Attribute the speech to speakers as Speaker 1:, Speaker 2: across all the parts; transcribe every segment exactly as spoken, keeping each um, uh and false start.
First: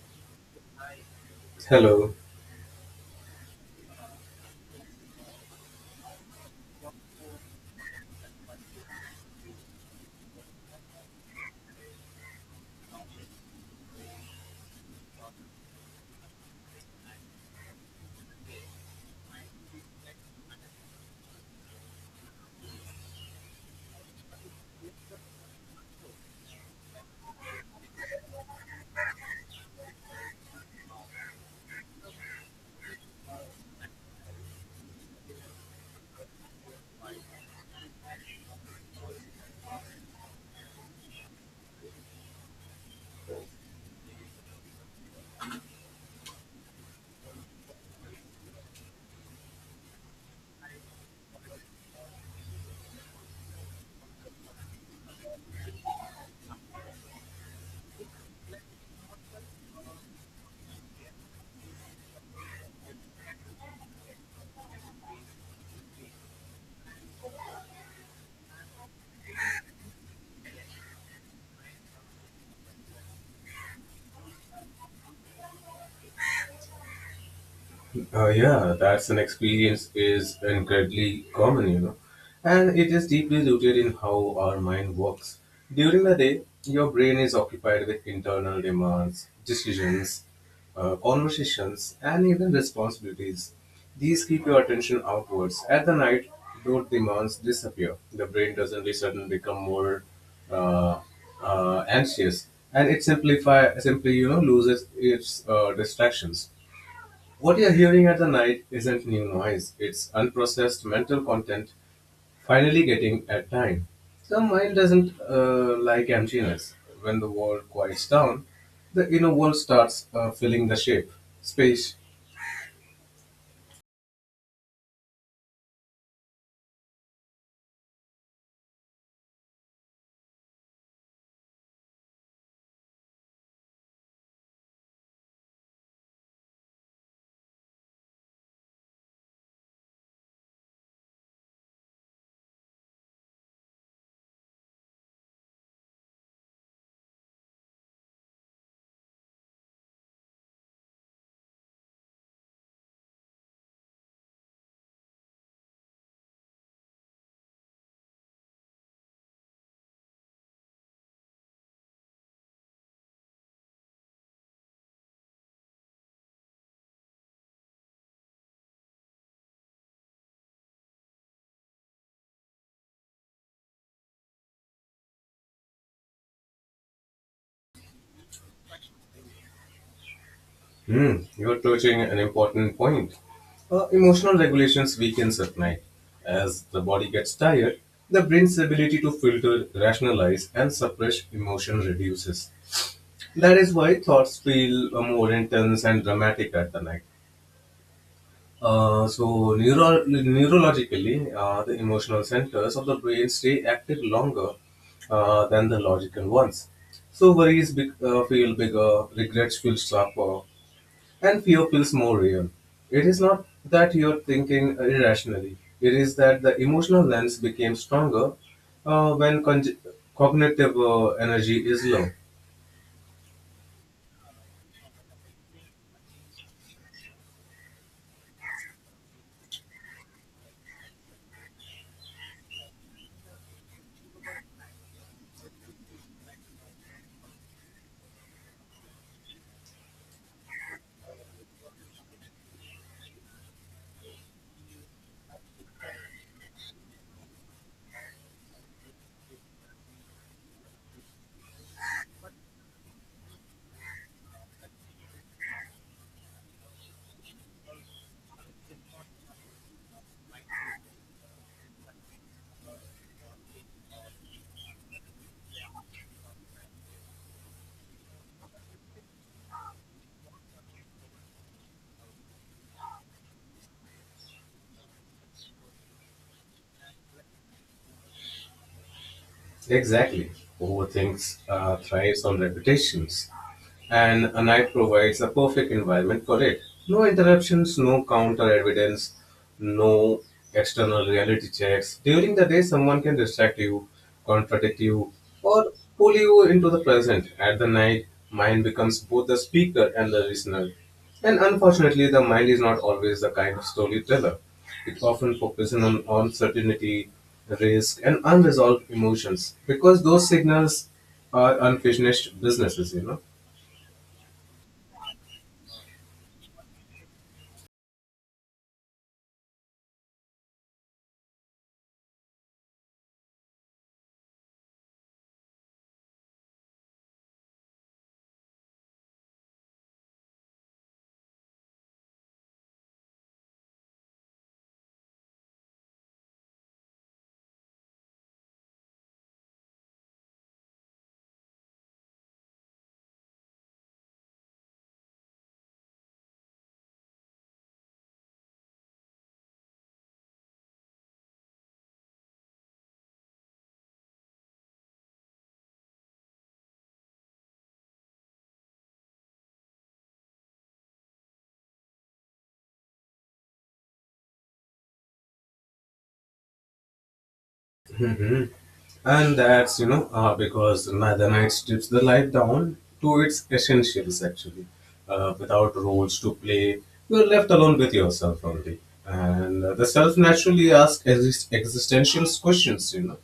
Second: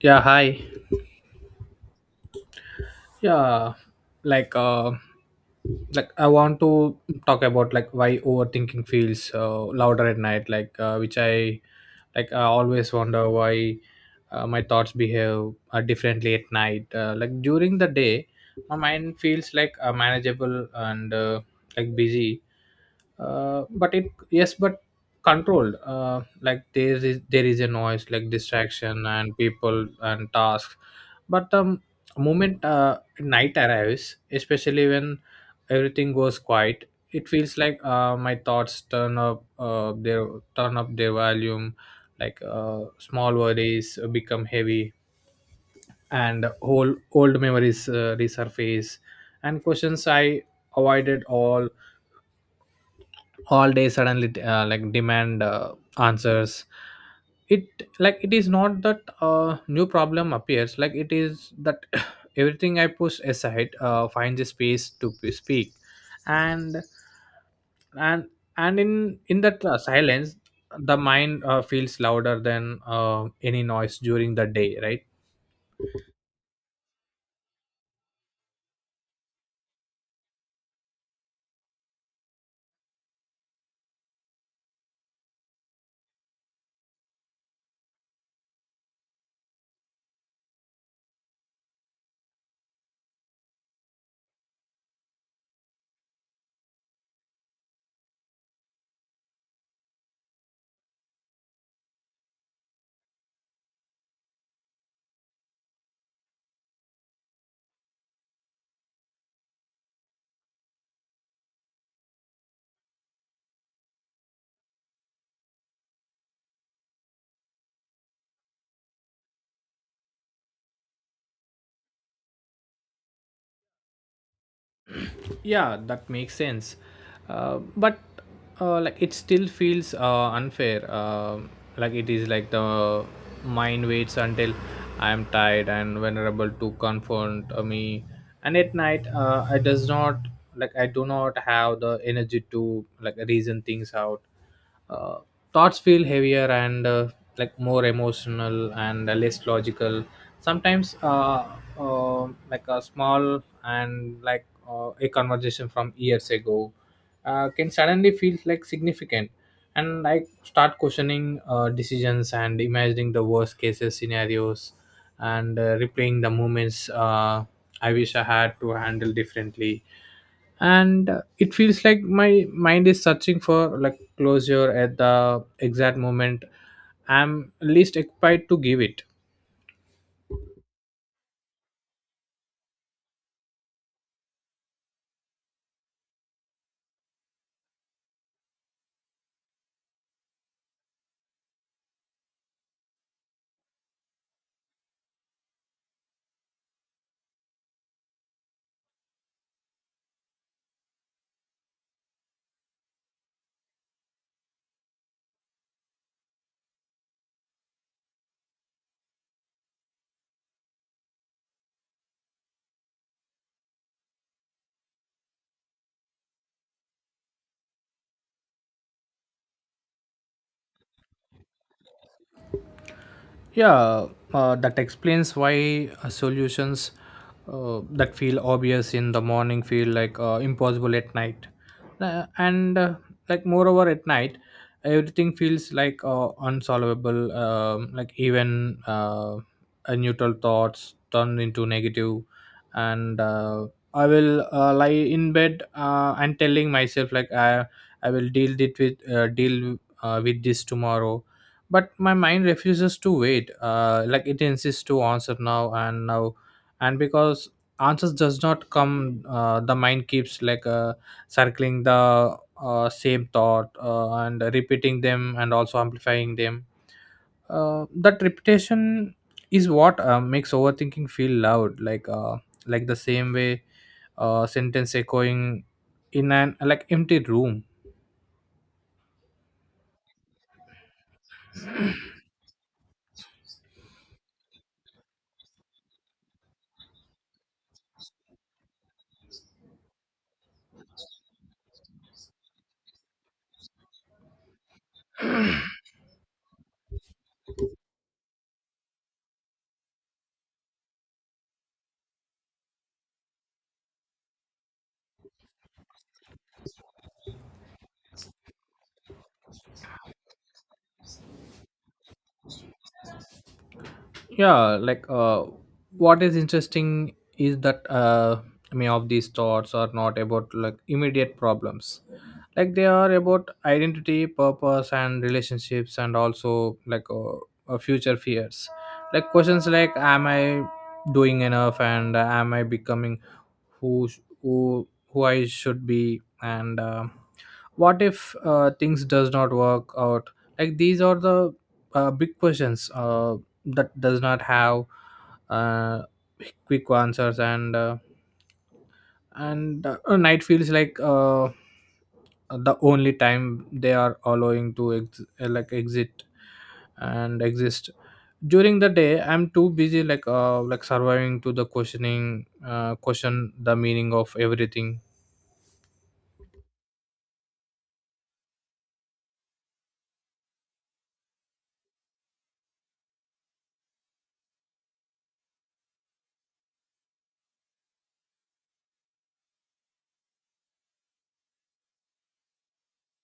Speaker 1: Yeah, hi.
Speaker 2: Hello.
Speaker 1: Yeah, like uh like I want to talk about like why overthinking feels uh, louder at night, like uh, which I like I always wonder why uh, my thoughts behave uh, differently at night. Uh, like during the day my mind feels like uh, manageable and uh, like busy, uh, but it yes but controlled. Uh, like there is there is a noise, like distraction and people and tasks, but um moment uh, night arrives, especially when everything goes quiet. It feels like uh, my thoughts turn up uh, their turn up their volume. Like uh, small worries become heavy, and whole old memories uh, resurface, and questions i avoided all all day suddenly uh, like demand uh, answers. it like it is not that uh, new problem appears, like it is that everything i push aside uh, finds a space to p- speak. And and and in in that uh, silence the mind uh, feels louder than uh, any noise during the day, right?
Speaker 2: Uh, yeah, that's an experience is incredibly common, you know, and it is deeply rooted in how our mind works. During the day, your brain is occupied with internal demands, decisions, uh, conversations, and even responsibilities. These keep your attention outwards. At the night, those demands disappear. The brain doesn't suddenly become more uh, uh, anxious, and it simplify simply, you know, loses its uh, distractions. What you're hearing at the night isn't new noise, it's unprocessed mental content finally getting at time. The mind doesn't uh, like emptiness. When the world quiets down, the inner world starts uh, filling the shape. Space.
Speaker 1: Yeah, that makes sense, uh, but uh, like it still feels uh, unfair. Um like it is like the mind waits until i am tired and vulnerable to confront uh, me, and at night uh, i does not, like I do not have the energy to like reason things out. uh, Thoughts feel heavier and uh, like more emotional and uh, less logical. Sometimes uh, uh, like a small and like uh, a conversation from years ago uh, can suddenly feel like significant, and like start questioning uh, decisions and imagining the worst cases scenarios and uh, replaying the moments uh, I wish I had to handle differently. And uh, it feels like my mind is searching for like closure at the exact moment I'm least equipped to give it.
Speaker 2: Hmm, you're touching an important point. Uh, emotional regulations weakens at night. As the body gets tired, the brain's ability to filter, rationalize, and suppress emotion reduces. That is why thoughts feel uh, more intense and dramatic at the night. Uh, so, neuro- neurologically, uh, the emotional centers of the brain stay active longer uh, than the logical ones. So, worries big, uh, feel bigger, regrets feel sharper, and fear feels more real. It is not that you're thinking irrationally, it is that the emotional lens became stronger uh, when conj- cognitive uh, energy is low.
Speaker 1: Yeah, uh, that explains why uh, solutions uh, that feel obvious in the morning feel like uh, impossible at night. Uh, and uh, like moreover at night, everything feels like uh, unsolvable. Um, like even uh, uh, neutral thoughts turn into negative, and uh, I will uh, lie in bed, uh, and telling myself, like I I will deal it with, uh, deal uh, with this tomorrow. But my mind refuses to wait. Uh, like it insists to answer now and now. And because answers does not come, uh, the mind keeps like uh, circling the uh, same thought uh, and repeating them and also amplifying them. Uh, that repetition is what uh, makes overthinking feel loud, like uh, like the same way uh, sentence echoing in an like empty room.
Speaker 2: Exactly. Overthinks uh, thrives on repetitions, and a night provides a perfect environment for it. No interruptions, no counter evidence, no external reality checks. During the day, someone can distract you, contradict you, or pull you into the present. At the night, mind becomes both the speaker and the listener. And unfortunately, the mind is not always the kind of storyteller. It often focuses on uncertainty, risk, and unresolved emotions because those signals are unfinished businesses, you know.
Speaker 1: yeah like uh, what is interesting is that uh, many of these thoughts are not about like immediate problems. Like they are about identity, purpose and relationships, and also like uh, uh, future fears, like questions like, am I doing enough, and uh, am I becoming who sh- who who I should be, and um, what if uh, things does not work out? Like these are the uh, big questions uh, that does not have uh, quick answers. And uh, and uh, night feels like uh, the only time they are allowing to ex- uh, like exit and exist. During the day I'm too busy like uh, like surviving to the questioning uh, question the meaning of everything.
Speaker 2: Mhm. And that's, you know, uh, because ni- the night strips the life down to its essentials, actually. Uh, without roles to play, you're left alone with yourself only. And uh, the self naturally asks exist- existential questions, you know.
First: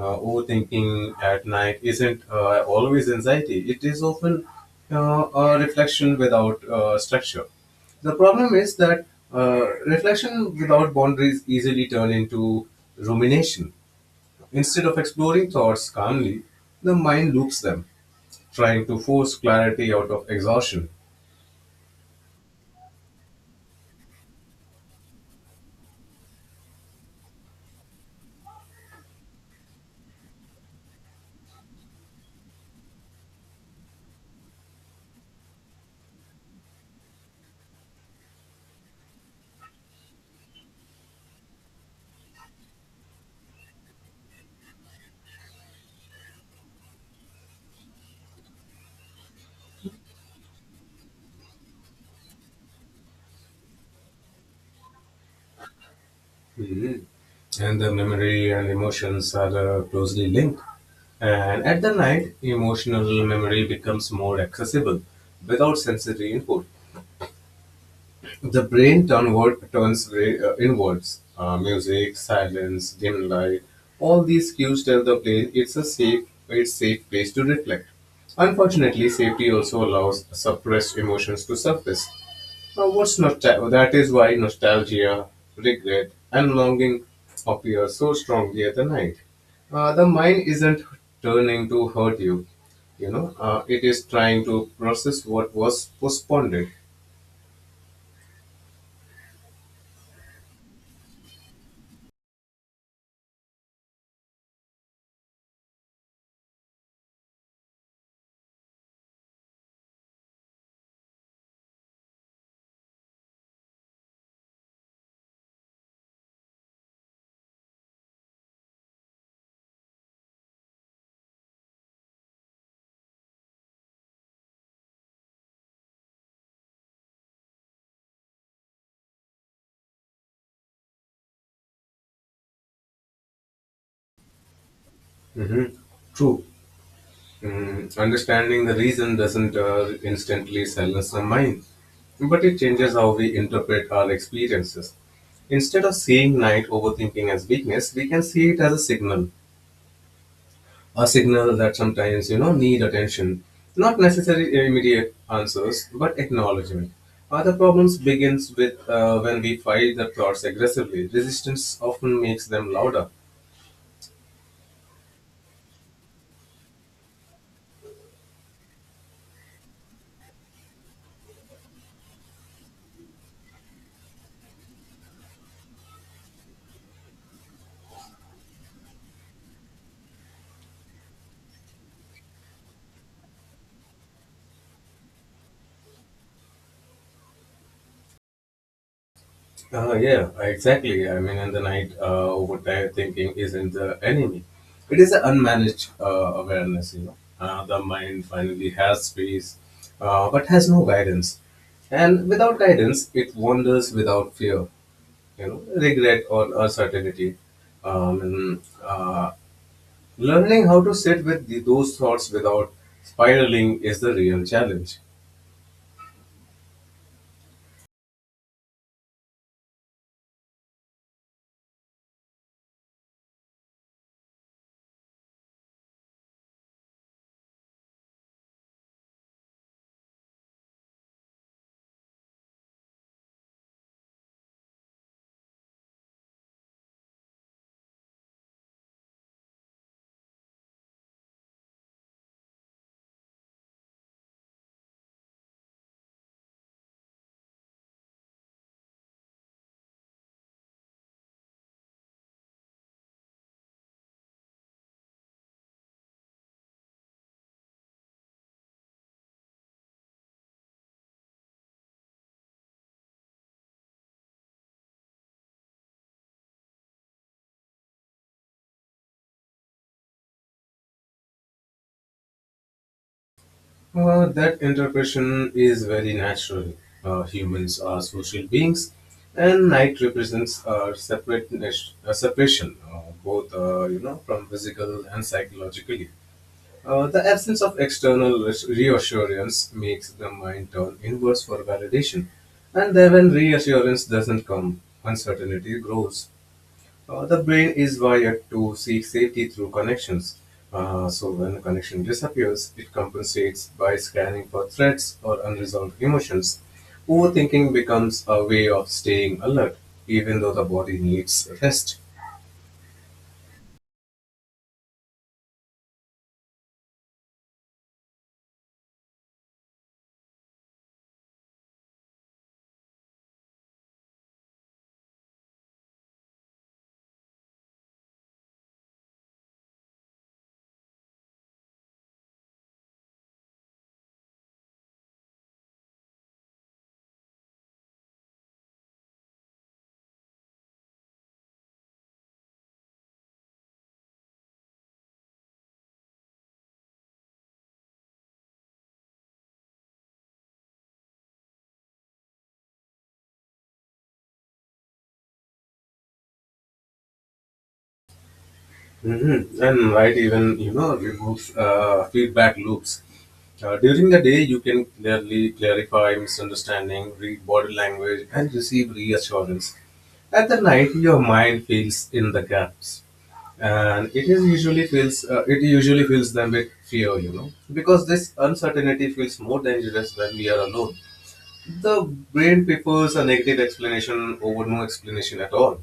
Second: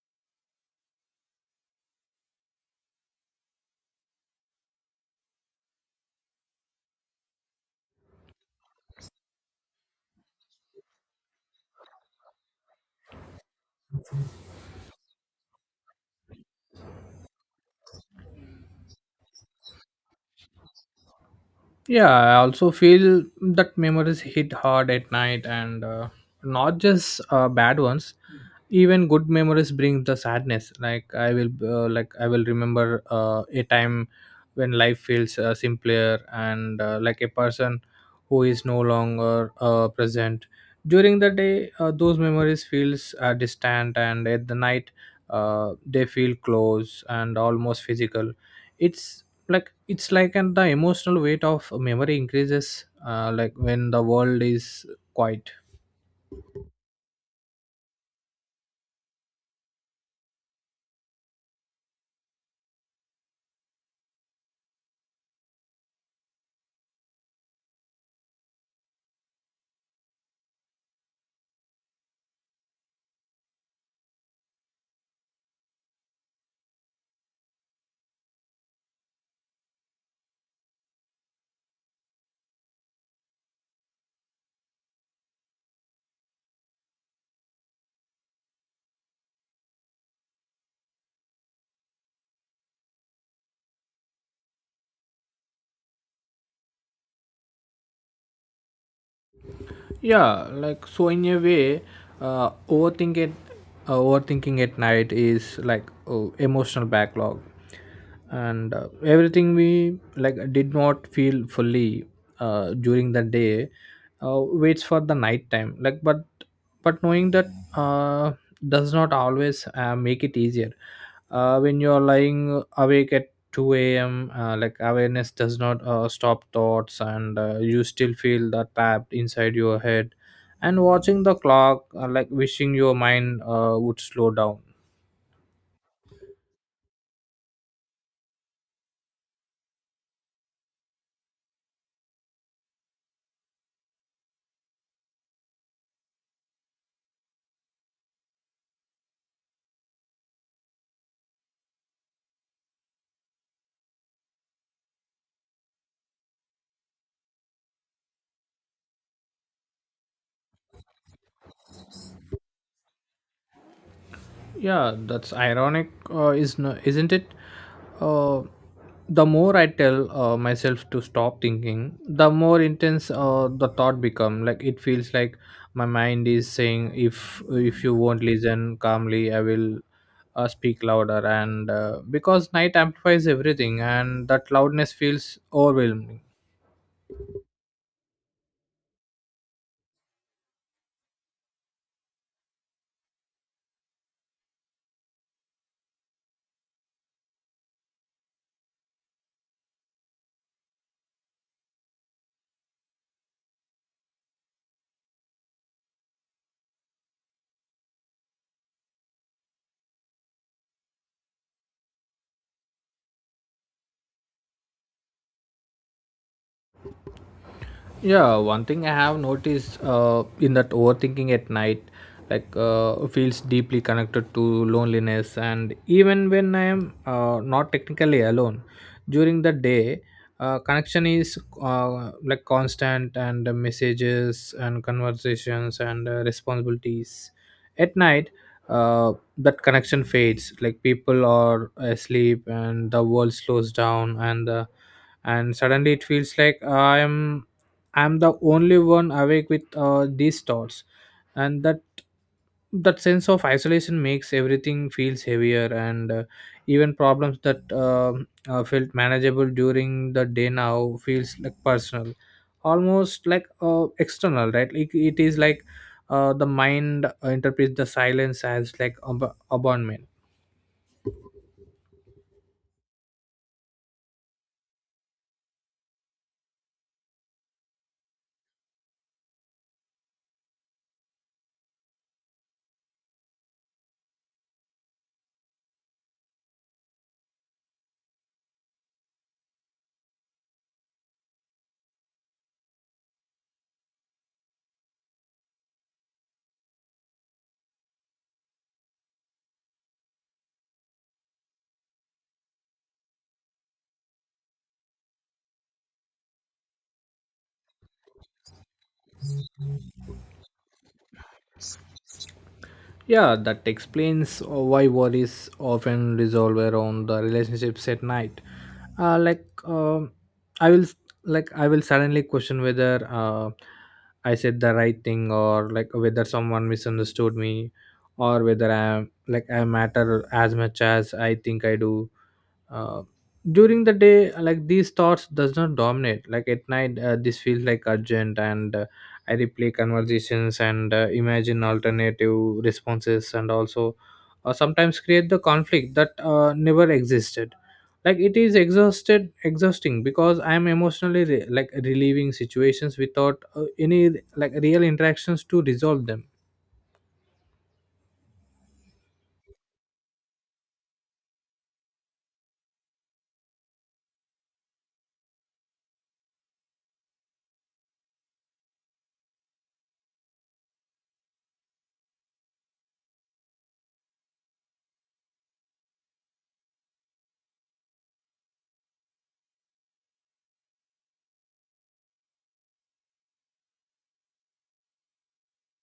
Speaker 2: Uh, overthinking at night isn't uh, always anxiety, it is often uh, a reflection without uh, structure. The problem is that uh, reflection without boundaries easily turn into rumination. Instead of exploring thoughts calmly, the mind loops them, trying to force clarity out of exhaustion.
Speaker 1: Yeah, I also feel that memories hit hard at night, and uh, not just uh, bad ones. Even good memories bring the sadness. like i will uh, like I will remember uh, a time when life feels uh, simpler, and uh, like a person who is no longer uh, present. During the day uh, those memories feels uh, distant, and at the night uh, they feel close and almost physical. It's like it's like and the emotional weight of memory increases uh, like when the world is quiet.
Speaker 2: Mhm. And the memory and emotions are uh, closely linked. And at the night, emotional memory becomes more accessible without sensory input. The brain downward turns way, uh, inwards. Uh, music, silence, dim light, all these cues tell the brain it's a safe, it's safe place to reflect. Unfortunately, safety also allows suppressed emotions to surface. Now, what's nostalgia? That is why nostalgia, regret, and longing appear so strongly at the night. Uh, the mind isn't turning to hurt you, you know, uh, it is trying to process what was postponed.
Speaker 1: Yeah like so in a way, uh, overthinking uh, overthinking at night is like oh, emotional backlog, and uh, everything we like did not feel fully uh, during the day uh, waits for the night time. Like but but knowing that uh, does not always uh, make it easier uh, when you are lying awake at two a m. Uh, like awareness does not uh, stop thoughts, and uh, you still feel that trapped inside your head, and watching the clock, uh, like wishing your mind uh, would slow down.
Speaker 2: Mhm. True. Mm, understanding the reason doesn't uh, instantly silence our mind, but it changes how we interpret our experiences. Instead of seeing night overthinking as weakness, we can see it as a signal, a signal that sometimes, you know, need attention, not necessarily immediate answers, but acknowledgement. Other problems begins with uh, when we fight the thoughts aggressively. Resistance often makes them louder.
Speaker 1: Yeah, that's ironic, uh, is no, isn't it? Uh, the more I tell uh, myself to stop thinking, the more intense uh, the thought become. Like it feels like my mind is saying, "If if you won't listen calmly, I will uh, speak louder." And uh, because night amplifies everything, and that loudness feels overwhelming.
Speaker 2: Uh, yeah, exactly. I mean, in the night, uh, overtime thinking isn't the enemy. It is an unmanaged uh, awareness, you know. Uh, the mind finally has space, uh, but has no guidance. And without guidance, it wanders without fear, you know, regret or uncertainty. Um, and, uh, learning how to sit with the, those thoughts without spiraling is the real challenge.
Speaker 1: Yeah, one thing I have noticed uh, in that overthinking at night like uh, feels deeply connected to loneliness, and even when I am uh, not technically alone during the day, uh, connection is uh, like constant, and the messages and conversations and uh, responsibilities. At night, uh, that connection fades. Like people are asleep, and the world slows down, and the and suddenly it feels like i am I'm the only one awake with uh, these thoughts, and that that sense of isolation makes everything feels heavier, and uh, even problems that um uh, felt manageable during the day now feels like personal, almost like uh, external, right? like it is like uh, The mind interprets the silence as like ab- abandonment.
Speaker 2: Well, that interpretation is very natural. Uh, humans are social beings, and night represents a separate a separation, uh, both, uh, you know, from physical and psychologically. Uh, the absence of external res- reassurance makes the mind turn inwards for validation, and then when reassurance doesn't come, uncertainty grows. Uh, the brain is wired to seek safety through connections. Uh, so when a connection disappears, it compensates by scanning for threats or unresolved emotions. Overthinking becomes a way of staying alert, even though the body needs rest.
Speaker 1: Yeah, that explains uh, why worries often resolve around the relationships at night. Uh, like um I will, s- like I will suddenly question whether uh, I said the right thing, or like whether someone misunderstood me, or whether I am, like I matter as much as I think I do. uh, During the day like these thoughts does not dominate. Like at night uh, this feels like urgent, and uh, I replay conversations and uh, imagine alternative responses, and also uh, sometimes create the conflict that uh, never existed. Like it is exhausted exhausting because i am emotionally re- like relieving situations without uh, any like real interactions to resolve them.
Speaker 2: Mm-hmm. And right, even, you know, removes uh, feedback loops. Uh, during the day, you can clearly clarify misunderstanding, read body language, and receive reassurance. At the night, your mind fills in the gaps, and it is usually fills uh, it usually fills them with fear, you know, because this uncertainty feels more dangerous when we are alone. The brain prefers a negative explanation over no explanation at all.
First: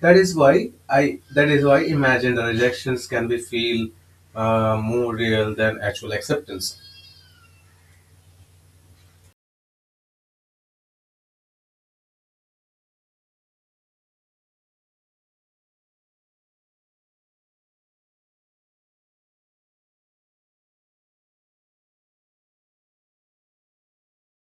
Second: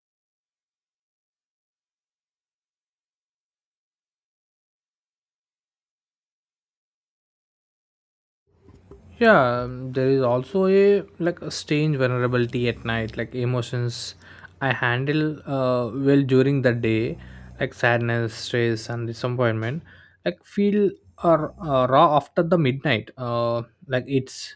Speaker 2: That is why I. That is why imagined rejections can be feel uh, more real than actual acceptance.
Speaker 1: yeah um, there is also a like a strange vulnerability at night. Like emotions i handle uh, well during the day, like sadness, stress and disappointment, like feel are uh, raw after the midnight. Uh, like it's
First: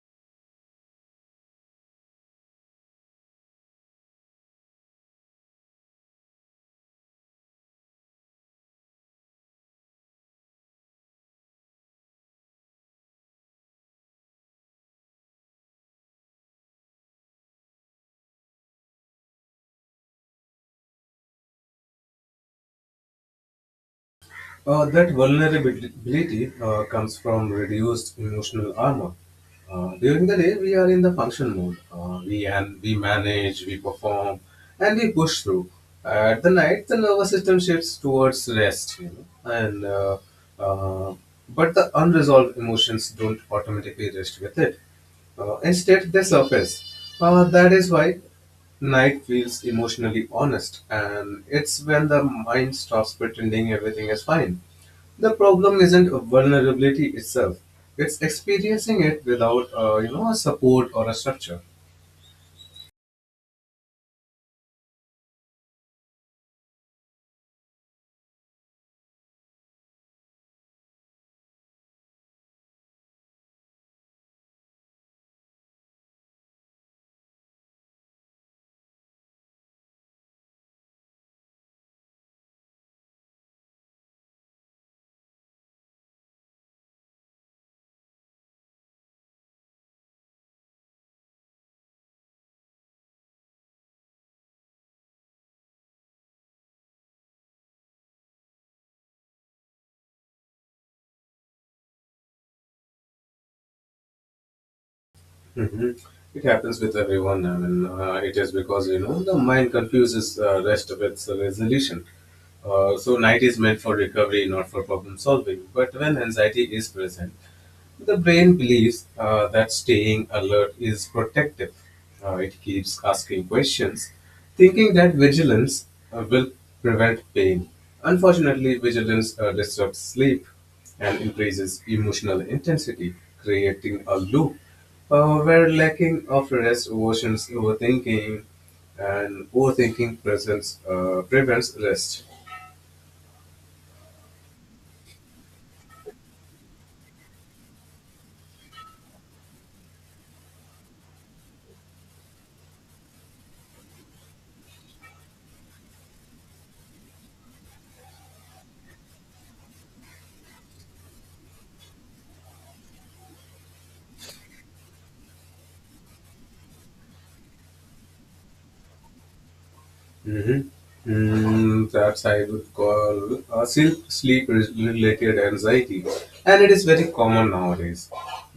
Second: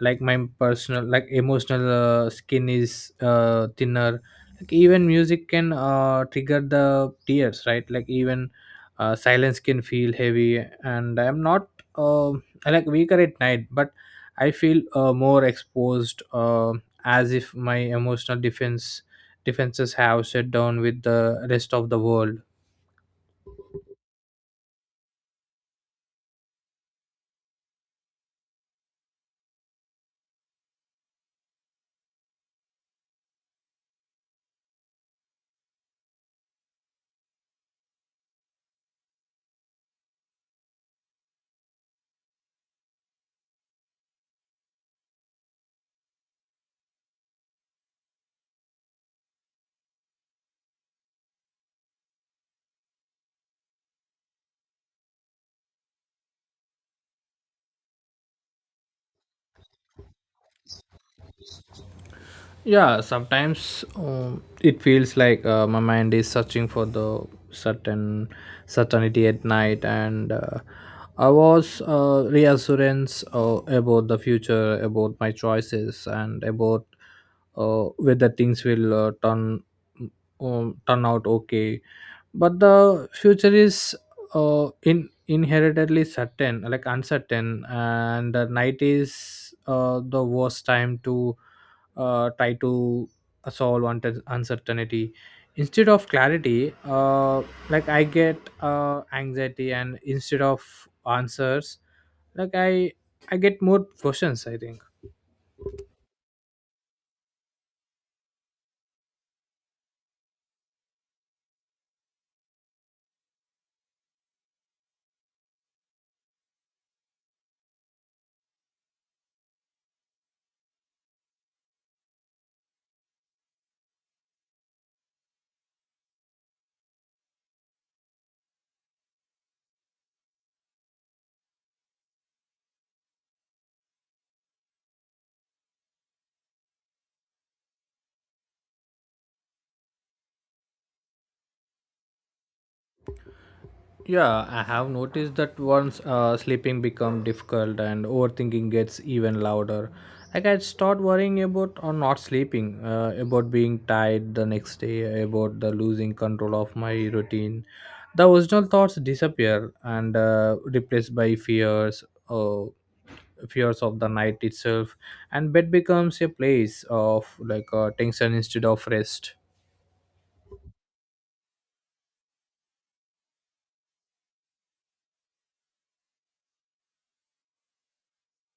Speaker 1: like My personal like emotional uh, skin is uh, thinner. Like even music can uh, trigger the tears, right? Like even uh, silence can feel heavy, and I'm not uh, like weaker at night, but I feel uh, more exposed, uh, as if my emotional defense defenses have shut down with the rest of the world.
Speaker 2: Uh, that vulnerability uh, comes from reduced emotional armor. Uh, during the day, we are in the function mode. Uh, we and we manage, we perform, and we push through. At the night, the nervous system shifts towards rest, you know, and uh, uh, but the unresolved emotions don't automatically rest with it. Uh, instead, they surface. Uh, that is why night feels emotionally honest, and it's when the mind stops pretending everything is fine. The problem isn't vulnerability itself; it's experiencing it without, uh, you know, a support or a structure.
Speaker 1: Yeah sometimes um, It feels like uh, my mind is searching for the certain certainty at night, and uh, i was uh, reassurance uh, about the future, about my choices, and about uh, whether things will uh, turn um, turn out okay. But the future is uh, in inherently certain, like uncertain, and the night is uh, the worst time to uh, try to solve unte- uncertainty. Instead of clarity, uh, like I get uh, anxiety, and instead of answers, like i I get more questions, I think.
Speaker 2: Hmm. It happens with everyone. I mean, uh, it is because, you know, the mind confuses uh, rest with resolution. Uh, so night is meant for recovery, not for problem solving. But when anxiety is present, the brain believes uh, that staying alert is protective. Uh, it keeps asking questions, thinking that vigilance uh, will prevent pain. Unfortunately, vigilance uh, disrupts sleep and increases emotional intensity, creating a loop uh, where lacking of rest worsens overthinking, and overthinking presents, uh, prevents rest.
Speaker 1: Yeah, I have noticed that once uh, sleeping becomes difficult, and overthinking gets even louder. Like I start worrying about or not sleeping, uh, about being tired the next day, about the losing control of my routine. The original thoughts disappear and uh, replaced by fears, uh, fears of the night itself, and bed becomes a place of like uh, tension instead of rest.
Speaker 2: Mm-hmm. Mm, perhaps I would call uh, sleep sleep related anxiety, and it is very common nowadays.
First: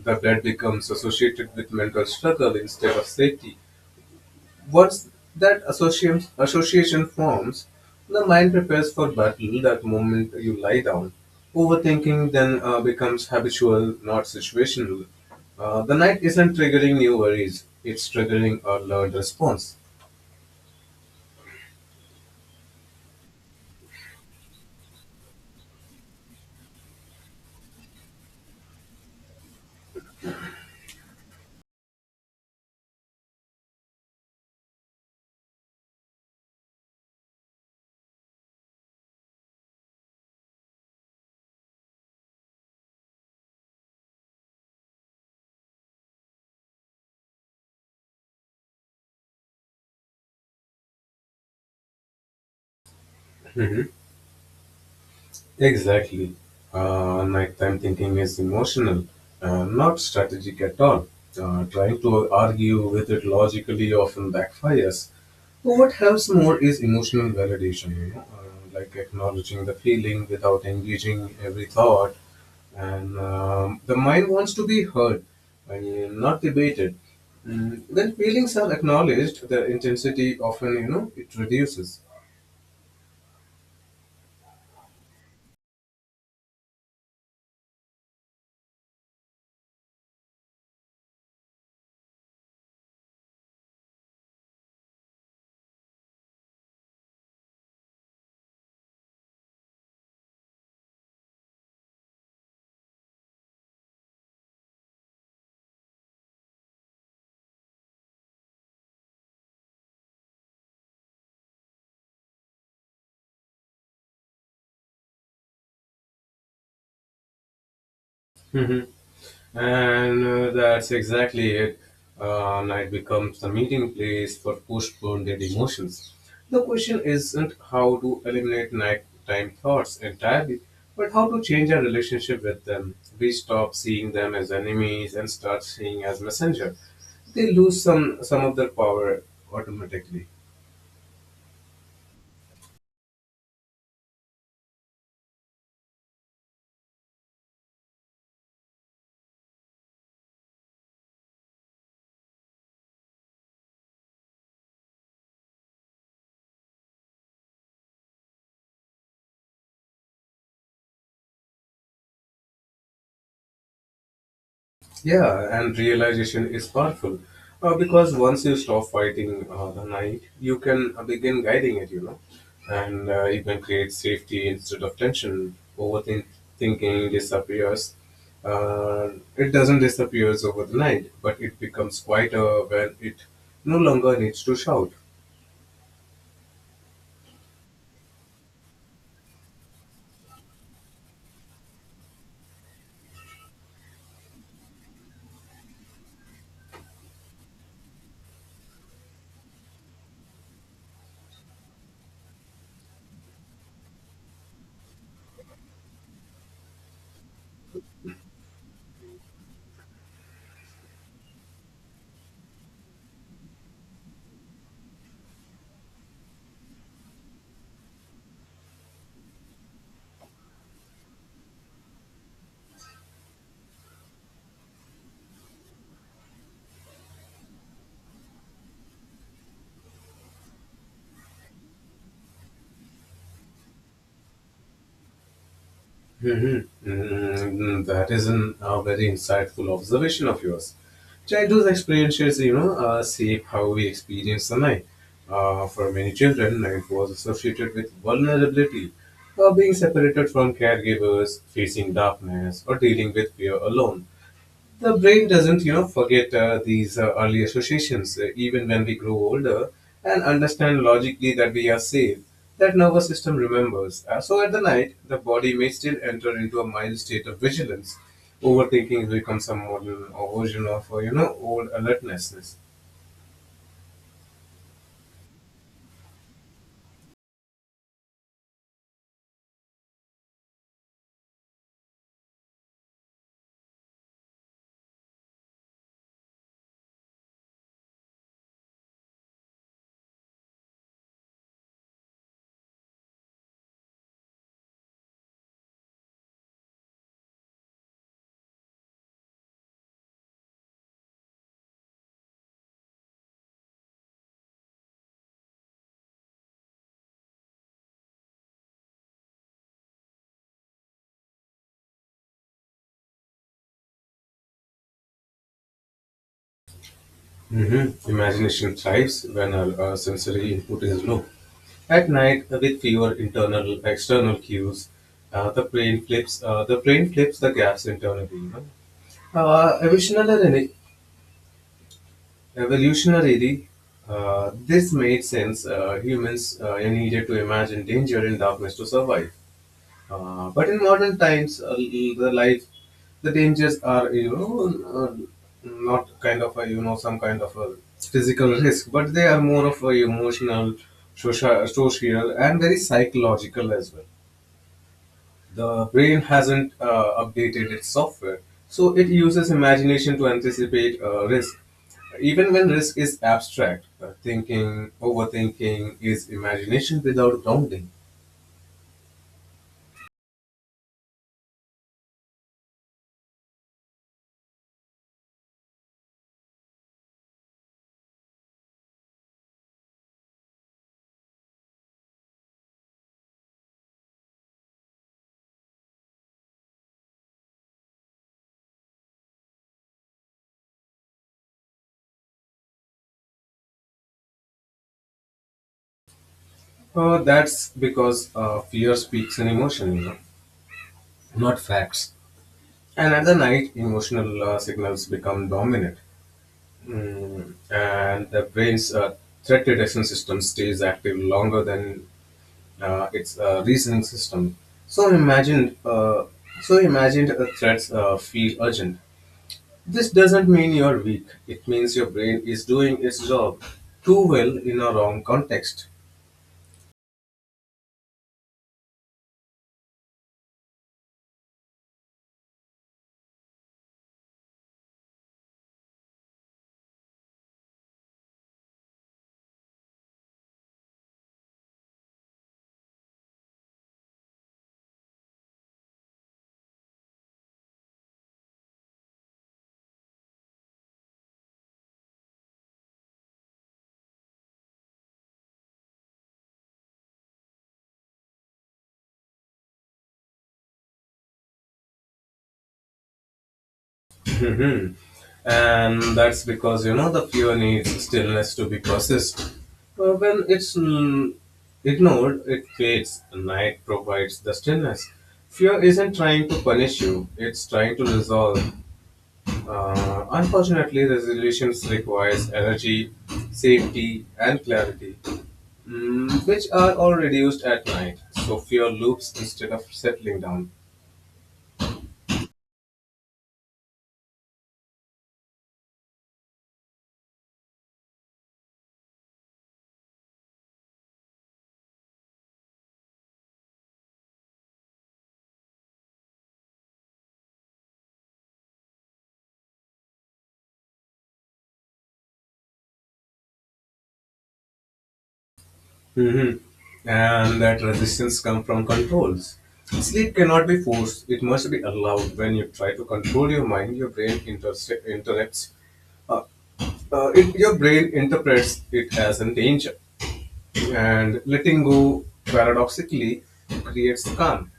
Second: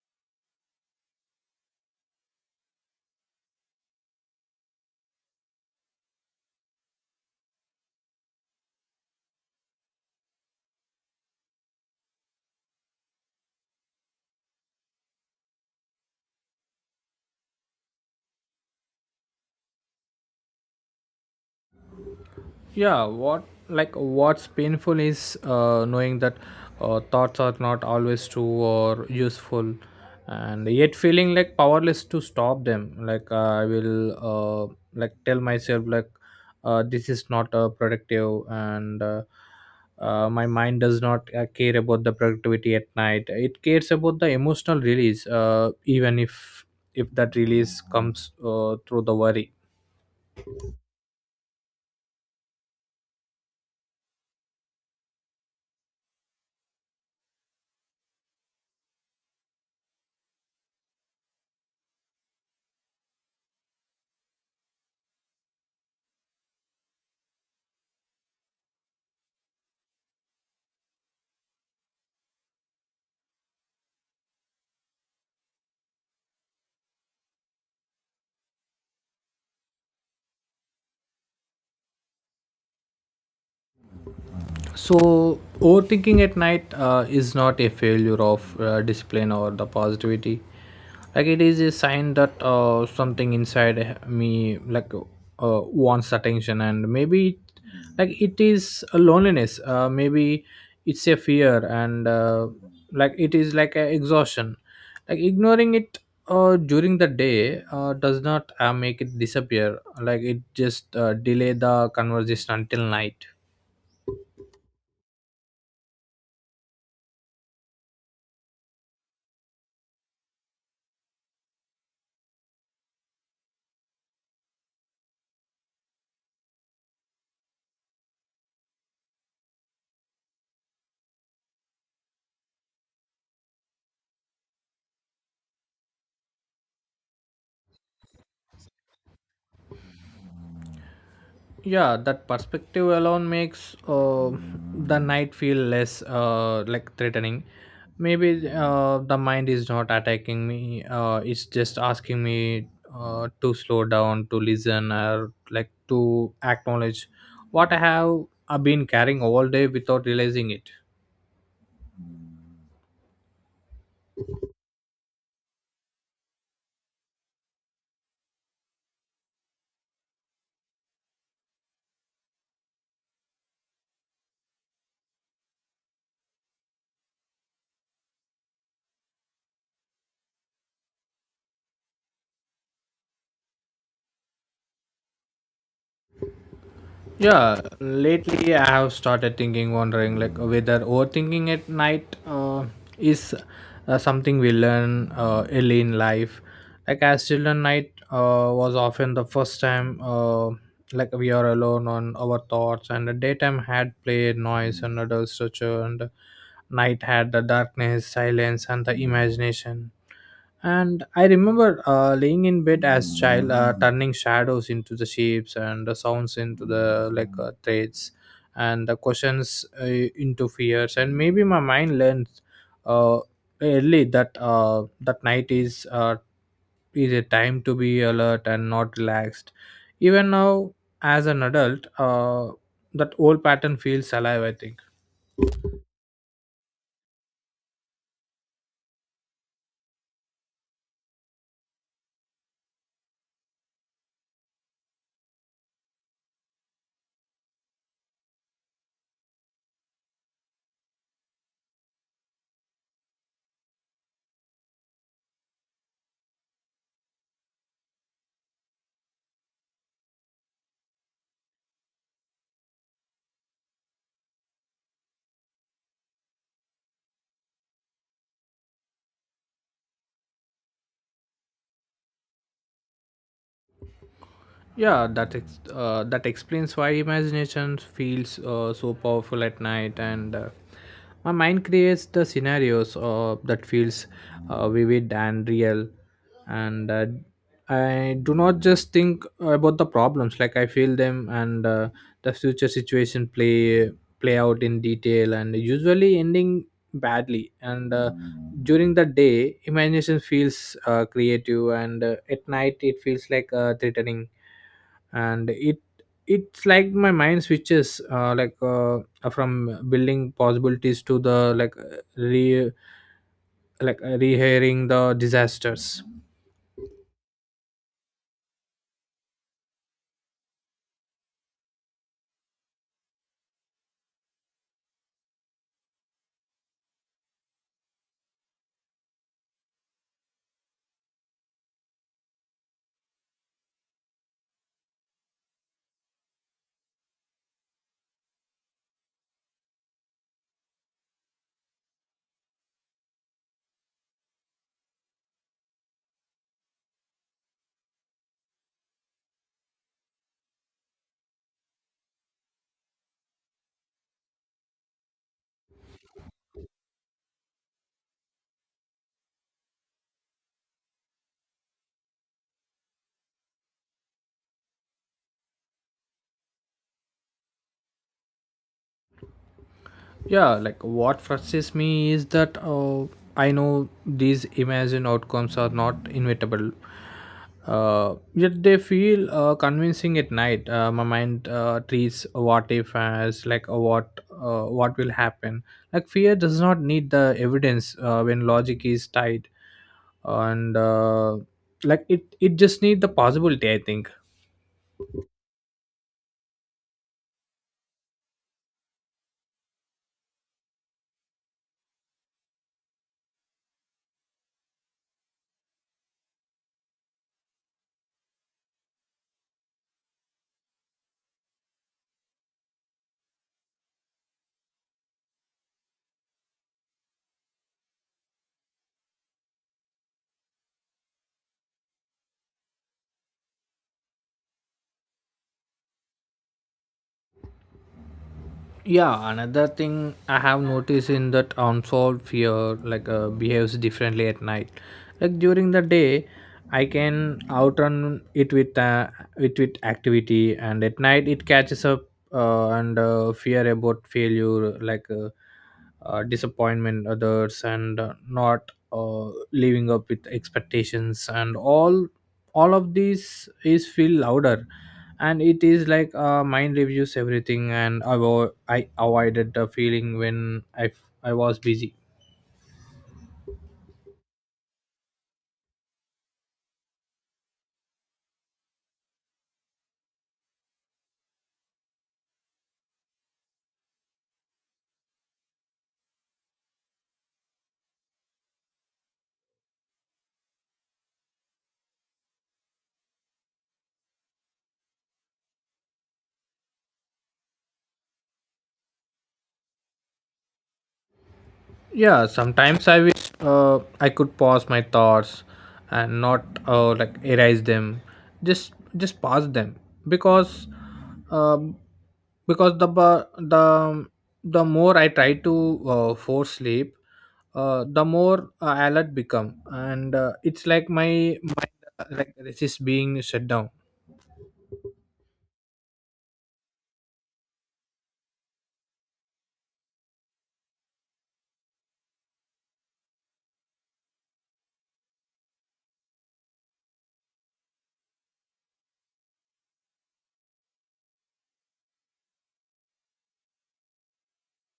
Speaker 2: The blood becomes associated with mental struggle instead of safety. Once that association association forms, the mind prepares for battle. That moment you lie down, overthinking then uh, becomes habitual, not situational. Uh, the night isn't triggering new worries; it's triggering a learned response.
Speaker 1: yeah what like what's painful is uh, knowing that uh, thoughts are not always true or useful, and yet feeling like powerless to stop them. like uh, I will uh, like tell myself, like uh, this is not uh, productive, and uh, uh, my mind does not uh, care about the productivity at night. It cares about the emotional release uh, even if if that release comes uh, through the worry.
Speaker 2: Exactly. Uh, nighttime thinking is emotional, uh, not strategic at all. Uh, trying to argue with it logically often backfires. What helps more is emotional validation, you know, uh, like acknowledging the feeling without engaging every thought. And um, the mind wants to be heard, and not debated. Mm, when feelings are acknowledged, the intensity often, you know, it reduces.
Speaker 1: So, overthinking at night uh, is not a failure of uh, discipline or the positivity. Like it is a sign that uh, something inside me like uh, wants attention, and maybe like it is a loneliness. Uh, maybe it's a fear, and uh, like it is like a exhaustion. Like ignoring it uh, during the day uh, does not uh, make it disappear. Like it just uh, delay the conversation until night.
Speaker 2: And uh, that's exactly it. Uh, night becomes the meeting place for postponed emotions. The question isn't how to eliminate nighttime thoughts entirely, but how to change our relationship with them. We stop seeing them as enemies and start seeing as messenger. They lose some some of their power automatically.
Speaker 1: Yeah that perspective alone makes uh, the night feel less uh, like threatening. Maybe uh, the mind is not attacking me, uh, it's just asking me uh, to slow down, to listen, or like to acknowledge what i have uh, been carrying all day without realizing it.
Speaker 2: Yeah, and realization is powerful uh, because once you stop fighting uh, the night, you can uh, begin guiding it, you know, and uh, you can create safety instead of tension. Overthinking Thinking disappears. Uh, it doesn't disappears over the night, but it becomes quieter when it no longer needs to shout.
Speaker 1: Yeah, lately I have started thinking, wondering like whether overthinking at night uh, is uh, something we learn uh, early in life. Like as children, night uh, was often the first time uh, like we are alone on our thoughts, and the daytime had play, noise, and adult structure, and night had the darkness, silence, and the imagination. And I remember uh, laying in bed as child, uh, turning shadows into the shapes and the sounds into the like uh, threads, and the questions uh, into fears. And maybe my mind learned uh, early that uh, that night is uh, is a time to be alert and not relaxed. Even now, as an adult, uh, that old pattern feels alive, I think.
Speaker 2: Mhm. Mm, that is an, a very insightful observation of yours. Childhood experiences, you know, uh, shape how we experience the night. Uh, for many children, night was associated with vulnerability, uh, being separated from caregivers, facing darkness, or dealing with fear alone. The brain doesn't, you know, forget uh, these uh, early associations uh, even when we grow older and understand logically that we are safe. That nervous system remembers. Uh, so at the night, the body may still enter into a mild state of vigilance. Overthinking becomes a modern or version of, uh, you know, old alertness.
Speaker 1: Yeah, that ex- uh, that explains why imagination feels uh, so powerful at night, and uh, my mind creates the scenarios uh, that feels uh, vivid and real, and uh, I do not just think about the problems. Like I feel them, and uh, the future situation play play out in detail, and usually ending badly. And uh, during the day, imagination feels uh, creative, and uh, at night it feels like uh, threatening, and it it's like my mind switches uh, like uh, from building possibilities to the like uh, re like uh, rehearing the disasters.
Speaker 2: Hmm. Imagination thrives when our, uh, sensory input is low. At night, with fewer internal external cues, uh, the brain flips. Uh, the brain flips the gaps internally. You know? Uh, evolutionarily, Evolutionarily uh, this made sense. Uh, humans uh, needed to imagine danger and darkness to survive. Uh, but in modern times, uh, the life, the dangers are, you know, uh, not kind of a, you know, some kind of a physical risk, but they are more of a emotional, social, social, and very psychological as well. The brain hasn't uh, updated its software, so it uses imagination to anticipate uh, risk. Even when risk is abstract, uh, thinking, overthinking is imagination without grounding.
Speaker 1: Yeah, like what frustrates me is that uh, I know these imagined outcomes are not inevitable, uh, yet they feel uh, convincing at night. Uh, my mind uh, treats a what if as like a what uh, what will happen. Like fear does not need the evidence uh, when logic is tied, and uh, like it it just need the possibility, I think.
Speaker 2: Uh, that's because uh, fear speaks in emotion, you know, not facts. And at the night, emotional uh, signals become dominant, mm, and the brain's uh, threat detection system stays active longer than uh, its uh, reasoning system. So imagined, uh, so imagined uh, threats uh, feel urgent. This doesn't mean you're weak. It means your brain is doing its job too well in a wrong context.
Speaker 1: Yeah, another thing I have noticed in that unsolved fear like uh, behaves differently at night. Like during the day I can outrun it with uh, it with activity, and at night it catches up, uh, and uh, fear about failure, like uh, uh, disappointment others, and uh, not uh, living up with expectations and all all of these is feel louder. And it is like uh, mind reviews everything and I, avo- I avoided the feeling when I, I was busy.
Speaker 2: Mhm. And that's because, you know, the fear needs stillness to be processed. Uh, when it's mm, ignored, it fades. Night provides the stillness. Fear isn't trying to punish you, it's trying to resolve. Uh, unfortunately, resolutions requires energy, safety, and clarity, mm, which are all reduced at night. So fear loops instead of settling down.
Speaker 1: Yeah, sometimes I wish uh, I could pause my thoughts and not uh, like erase them, just just pause them, because um, because the bu- the the more I try to uh, force sleep, uh, the more uh, alert become, and uh, it's like my mind uh, like resists being shut down.
Speaker 2: Mhm. And that resistance comes from controls. Sleep cannot be forced; it must be allowed. When you try to control your mind, your brain interse- interrupts. Uh, uh, it, your brain interprets it as a danger, and letting go paradoxically creates calm.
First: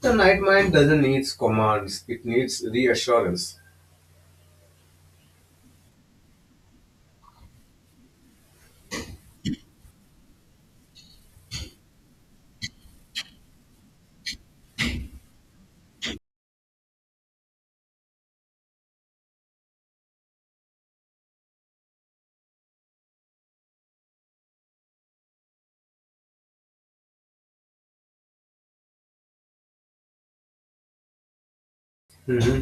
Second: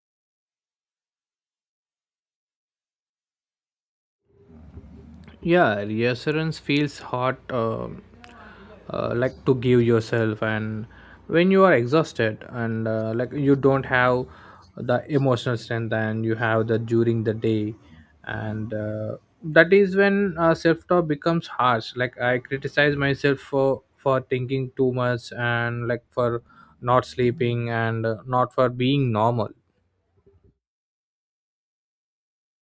Speaker 2: The night mind doesn't need commands; it needs reassurance.
Speaker 1: Yeah, reassurance feels hard. Uh, uh, like to give yourself, and when you are exhausted and uh, like you don't have the emotional strength, and you have the during the day. And uh, that is when uh, self talk becomes harsh. Like I criticize myself for for thinking too much, and like for not sleeping, and uh, not for being normal.
Speaker 2: Hmm,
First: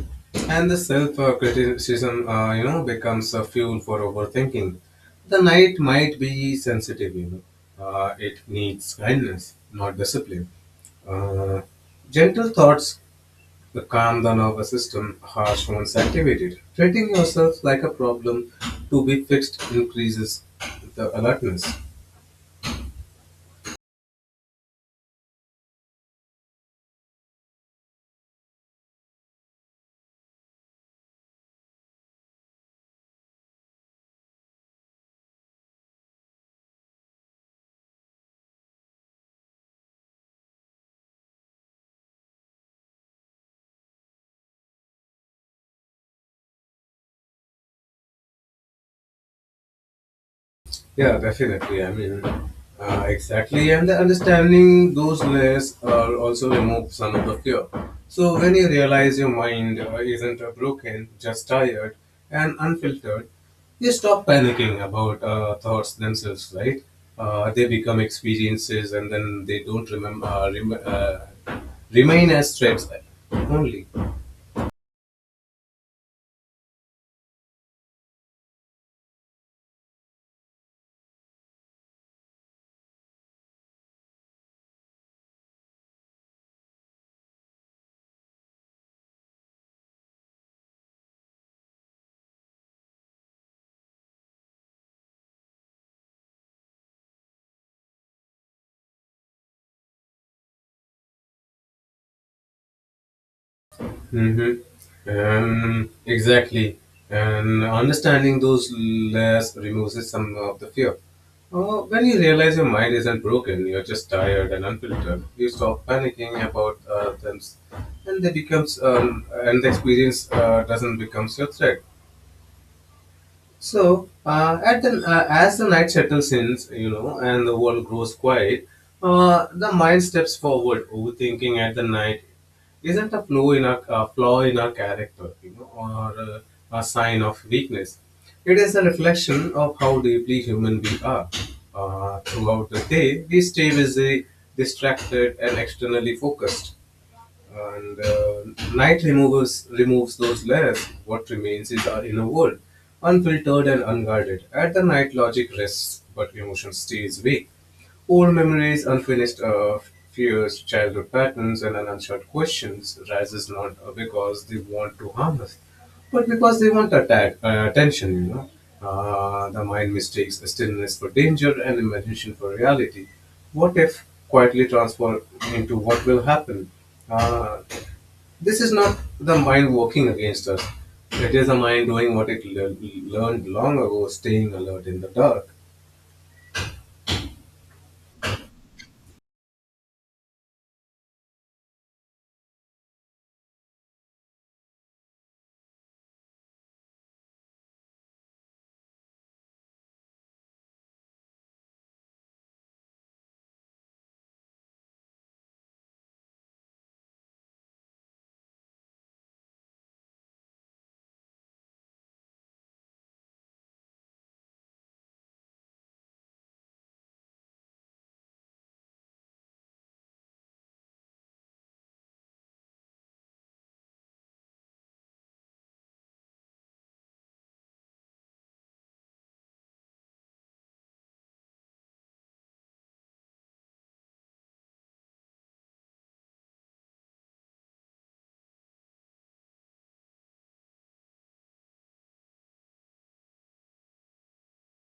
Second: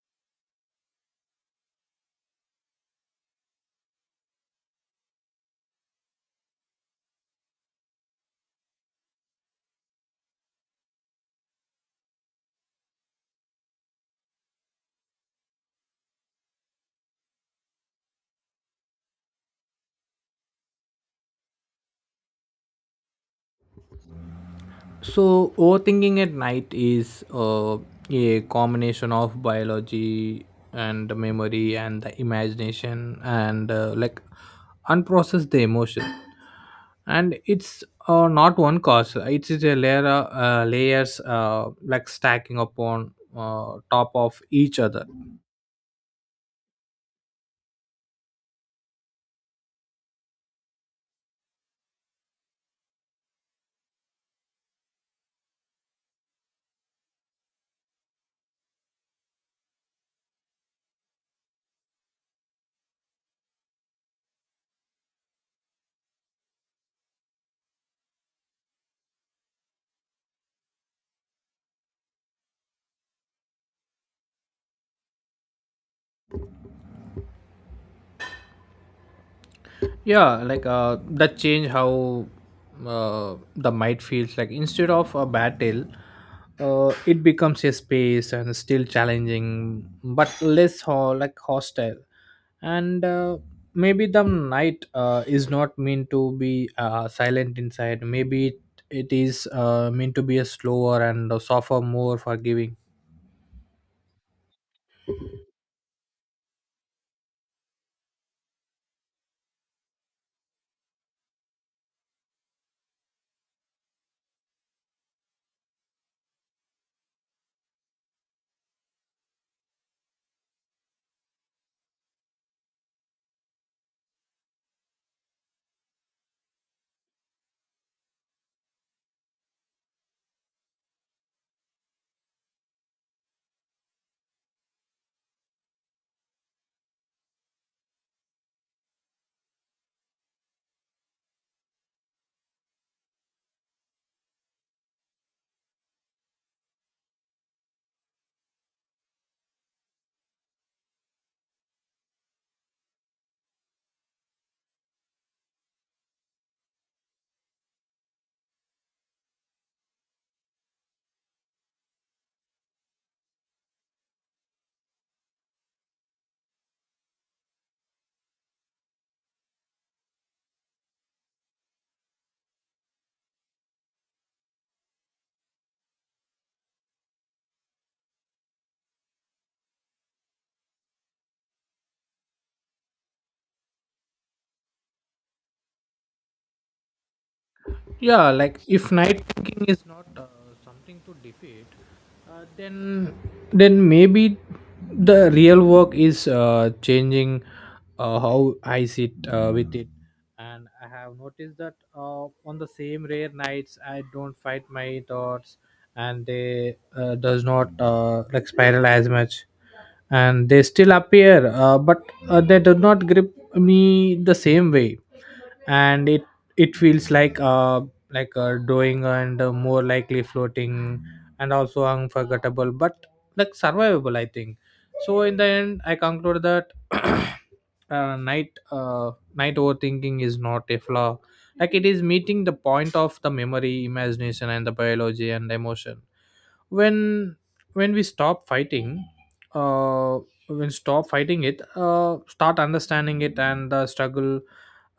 Speaker 2: and the self-criticism, uh, criticism, uh, you know, becomes a fuel for overthinking. The night might be sensitive, you know. Uh, it needs kindness, not discipline. Uh, Gentle thoughts calm the nervous system. Harsh ones activate it. Treating yourself like a problem to be fixed increases the alertness.
Speaker 1: So, overthinking at night is uh, a combination of biology and the memory and the imagination and uh, like unprocessed the emotion. And it's uh, not one cause. It is a layer, uh, layers uh, like stacking upon uh, top of each other.
Speaker 2: Yeah, definitely. I mean, uh, exactly. And the understanding those layers uh, also remove some of the fear. So when you realize your mind uh, isn't uh, broken, just tired and unfiltered, you stop panicking about uh, thoughts themselves, right? Uh, they become experiences, and then they don't remember uh, rem- uh, remain as threats only.
Speaker 1: Yeah, like uh that change how uh the might feels. Like instead of a battle, uh it becomes a space, and still challenging but less ho- like hostile. And uh, maybe the night uh, is not meant to be uh, silent inside. Maybe it, it is uh, meant to be a slower and a softer, more forgiving.
Speaker 2: Mm-hmm. Um, exactly. And understanding those less removes some of the fear. Uh, when you realize your mind isn't broken, you're just tired and unfiltered. You stop panicking about uh, them, and they becomes, um, and the experience uh, doesn't becomes your threat. So, uh, at the uh, as the night settles in, you know, and the world grows quiet, uh, the mind steps forward, overthinking at the night isn't a flaw in our, a flaw in our character, you know, or uh, a sign of weakness. It is a reflection of how deeply human we are. Uh, throughout the day, we stay busy, distracted, and externally focused and uh, night removes removes those layers. What remains is our inner world, unfiltered and unguarded. At the night, logic rests, but emotion stays awake. Old memories, unfinished uh, fears, childhood patterns, and unanswered questions rises not because they want to harm us, but because they want atta uh, attention, you know, uh, the mind mistakes the stillness for danger and imagination for reality. What if quietly transform into what will happen? Uh, this is not the mind working against us. It is the mind doing what it le- learned long ago, staying alert in the dark.
Speaker 1: Yeah, like if night thinking is not uh, something to defeat, uh, then then maybe the real work is uh, changing uh, how I sit uh, with it. And I have noticed that uh, on the same rare nights I don't fight my thoughts, and they uh, does not uh, like spiral as much. And they still appear, uh, but uh, they do not grip me the same way. And it it feels like uh like uh, doing and uh, more likely floating, and also unforgettable but like survivable, I think. So in the end I conclude that uh, night uh, night overthinking is not a flaw. Like it is meeting the point of the memory, imagination, and the biology and emotion. When when we stop fighting, uh when stop fighting it, uh start understanding it, and the struggle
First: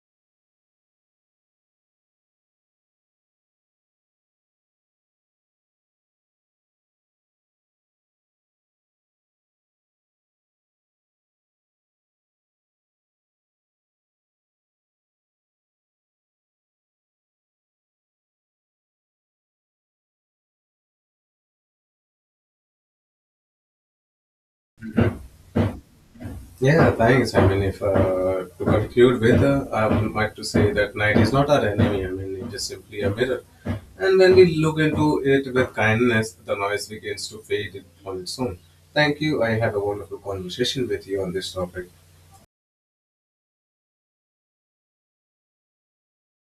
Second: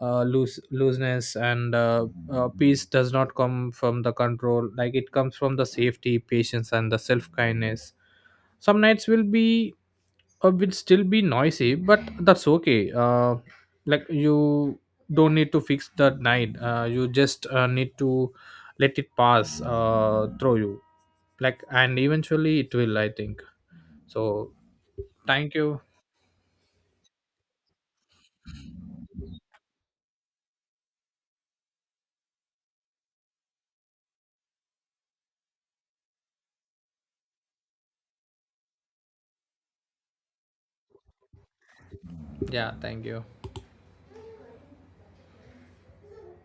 Speaker 1: uh loose looseness, and uh, uh peace does not come from the control. Like it comes from the safety, patience, and the self kindness. Some nights will be, uh, will still be noisy, but that's okay. Uh, like you don't need to fix that night. Uh, you just uh, need to let it pass uh, through you, like, and eventually it will, I think. So, thank you.
Speaker 2: Yeah, thanks. I mean, if uh, to conclude with, uh, I would like to say that night is not our enemy. I mean, it is simply a mirror. And when we look into it with kindness, the noise begins to fade on its own. Thank you. I had a wonderful conversation with you on this topic.
Speaker 1: Yeah, thank you.